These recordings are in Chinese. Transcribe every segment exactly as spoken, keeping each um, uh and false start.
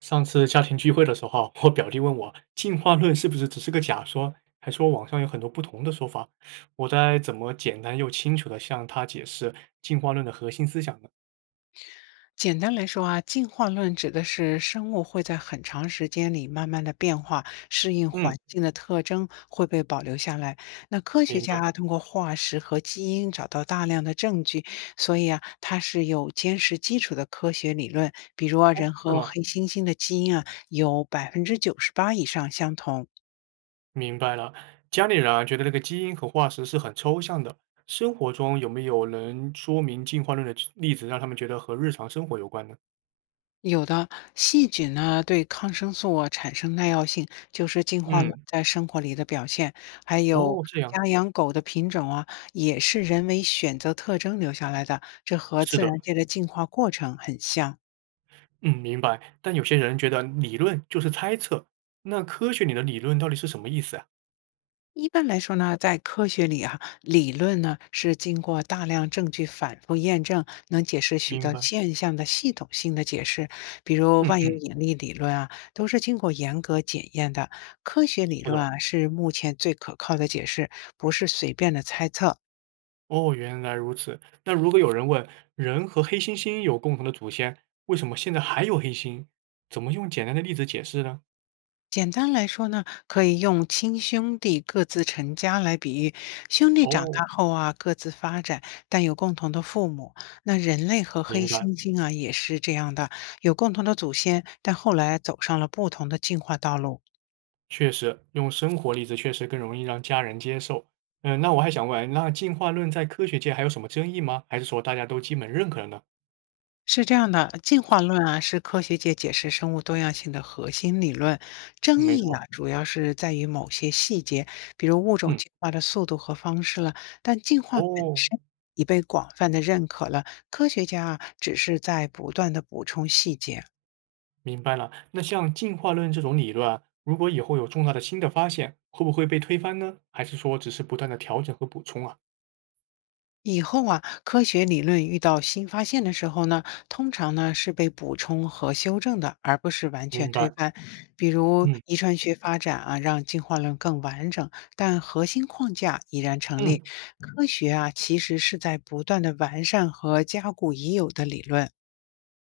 上次家庭聚会的时候，我表弟问我进化论是不是只是个假说，还说网上有很多不同的说法。我该怎么简单又清楚的向他解释进化论的核心思想呢？简单来说啊，进化论指的是生物会在很长时间里慢慢的变化，适应嗯，环境的特征会被保留下来。那科学明家白。啊通过化石和基因找到大量的证据，所以啊，它是有坚实基础的科学理论。比如啊，哦，人是和吗？黑猩猩的基因啊有百分之九十八以上相同。明白了。家里人啊，觉得那个基因和化石是很抽象的。生活中有没有能说明进化论的例子，让他们觉得和日常生活有关呢？有的细菌呢，对抗生素啊产生耐药性，就是进化论嗯，在生活里的表现。还有哦，这样，家养狗的品种啊，也是人为选择特征留下来的，这和是自的。然界的进化过程很像。嗯，明白。但有些人觉得理论就是猜测，那科学里的理论到底是什么意思啊？一般来说呢，在科学里啊，理论呢是经过大量证据反复验证，能解释许明多白。现象的系统性的解释。比如嗯万有嗯，引力理论啊，都是经过严格检验的。科学理是论的。啊，是目前最可靠的解释，不是随便的猜测。哦，原来如此。那如果有人问，人和黑猩猩有共同的祖先，为什么现在还有黑猩？怎么用简单的例子解释呢？简单来说呢，可以用亲兄弟各自成家来比喻。兄弟长哦，大后啊，各自发展，但有共同的父母。那人类和明黑白。猩猩啊，也是这样的，有共同的祖先，但后来走上了不同的进化道路。确实，用生活例子确实更容易让家人接受。嗯，那我还想问，那进化论在科学界还有什么争议吗？还是说大家都基本认可了呢？是这样的，进化论啊是科学界解释生物多样性的核心理论，争没议错。啊主要是在于某些细节，比如物种嗯，进化的速度和方式了。但进化本哦。身已被广泛的认可了，科学家啊只是在不断的补充细节。明白了。那像进化论这种理论啊如果以后有重大的新的发现，会不会被推翻呢？还是说只是不断的调整和补充啊？以后啊，科学理论遇到新发现的时候呢，通常呢是被补充和修正的，而不是完全明推白。翻。比如嗯遗传学发展啊，让进化论更完整，但核心框架依然成嗯，立。科学啊，其实是在不断的完善和加固已有的理论。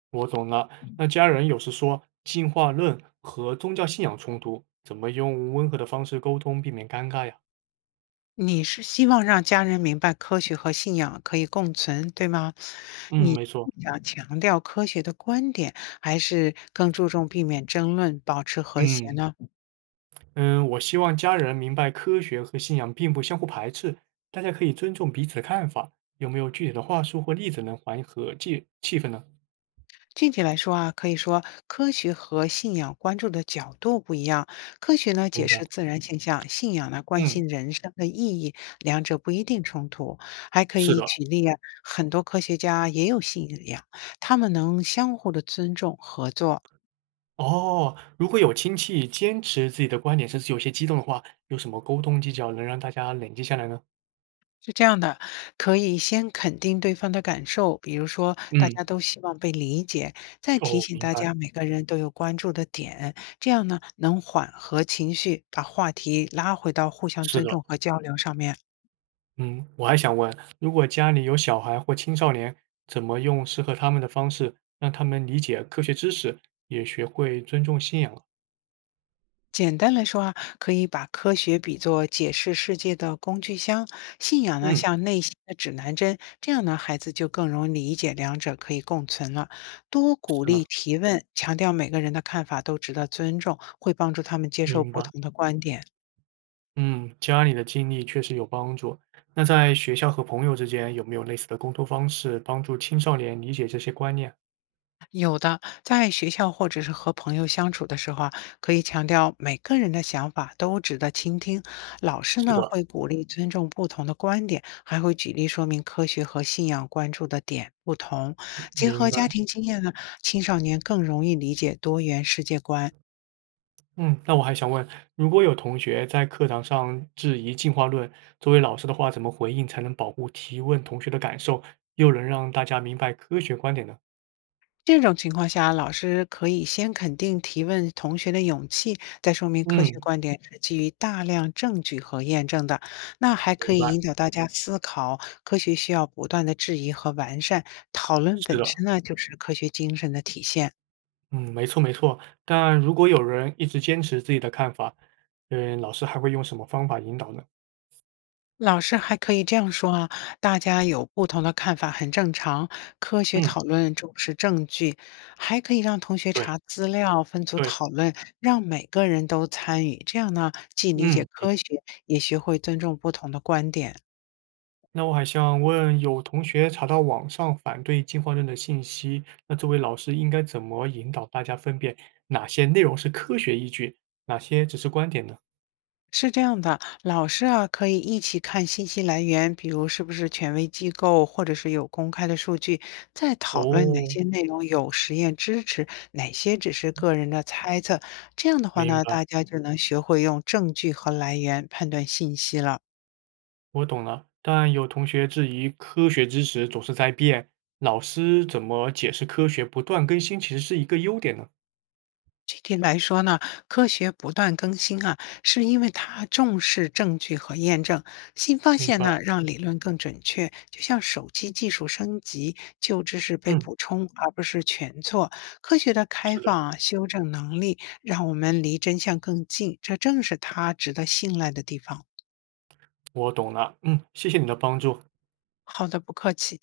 我懂了。那家人有时说进化论和宗教信仰冲突，怎么用温和的方式沟通，避免尴尬呀？你是希望让家人明白科学和信仰可以共存，对吗？嗯，你没错。想强调科学的观点，还是更注重避免争论，保持和谐嗯呢？嗯，我希望家人明白科学和信仰并不相互排斥，大家可以尊重彼此的看法。有没有具体的话术或例子能缓和气气氛呢？具体来说啊，可以说科学和信仰关注的角度不一样。科学呢明解白。释自然现象，信仰呢关嗯，心人生的意义，两者不一定冲突。还可是以的。举例啊，很多科学家也有信仰，他们能相互的尊重合作。哦，如果有亲戚坚持自己的观点，甚至有些激动的话，有什么沟通技巧能让大家冷静下来呢？是这样的，可以先肯定对方的感受，比如说大嗯，家都希望被理解，再提哦，醒明大白，家每个人都有关注的点，这样呢能缓和情绪，把话题拉回到互相是尊的，重和交流上面。嗯，我还想问，如果家里有小孩或青少年，怎么用适合他们的方式让他们理解科学知识，也学会尊重信仰啊简单来说啊，可以把科学比作解释世界的工具箱，信仰呢嗯，像内心的指南针，这样呢孩子就更容易理解两者可以共存了。多鼓是呢，励提问，强调每个人的看法都值得尊重，会帮助他们接受明不白。同的观点。嗯，家里的经历确实有帮助。那在学校和朋友之间，有没有类似的沟通方式帮助青少年理解这些观念？有的，在学校或者是和朋友相处的时候啊，可以强调每个人的想法都值得倾听。老师是呢的，会鼓励尊重不同的观点，还会举例说明科学和信仰关注的点不同。结明合白。家庭经验呢，青少年更容易理解多元世界观。嗯，那我还想问，如果有同学在课堂上质疑进化论，作为老师的话，怎么回应才能保护提问同学的感受，又能让大家明白科学观点呢？这种情况下，老师可以先肯定提问同学的勇气，再说明科嗯，学观点是基于大量证据和验证的。那还可明以白，引导大家思考，科学需要不断的质疑和完善。讨论是本的，身呢，就是科学精神的体现。嗯，没错没错。但如果有人一直坚持自己的看法，嗯，老师还会用什么方法引导呢？老师还可以这样说啊，大家有不同的看法很正常，科学嗯，讨论重视证据，还可以让同学对查资料、分组对，讨论，让每个人都参与。这样呢，既理解嗯。科学，也学会尊重不同的观点。那我还想问，有同学查到网上反对进化论的信息，那作为老师应该怎么引导大家分辨哪些内容是科学依据，哪些只是观点呢？是这样的，老师啊，可以一起看信息来源，比如是不是权威机构，或者是有公开的数据，再讨论哪哦，些内容有实验支持，哪些只是个人的猜测。这样的话明呢，白，大家就能学会用证据和来源判断信息了。我懂了。但有同学质疑科学知识总是在变，老师怎么解释科学不断更新其实是一个优点呢？具体来说呢，科学不断更新啊，是因为它重视证据和验证。新发明现白，呢，让理论更准确。就像手机技术升级，旧知识被嗯，补充，而不是全错。科学的开是的，放啊，修正能力，让我们离真相更近，这正是它值得信赖的地方。我懂了，嗯，谢谢你的帮助。好的，不客气。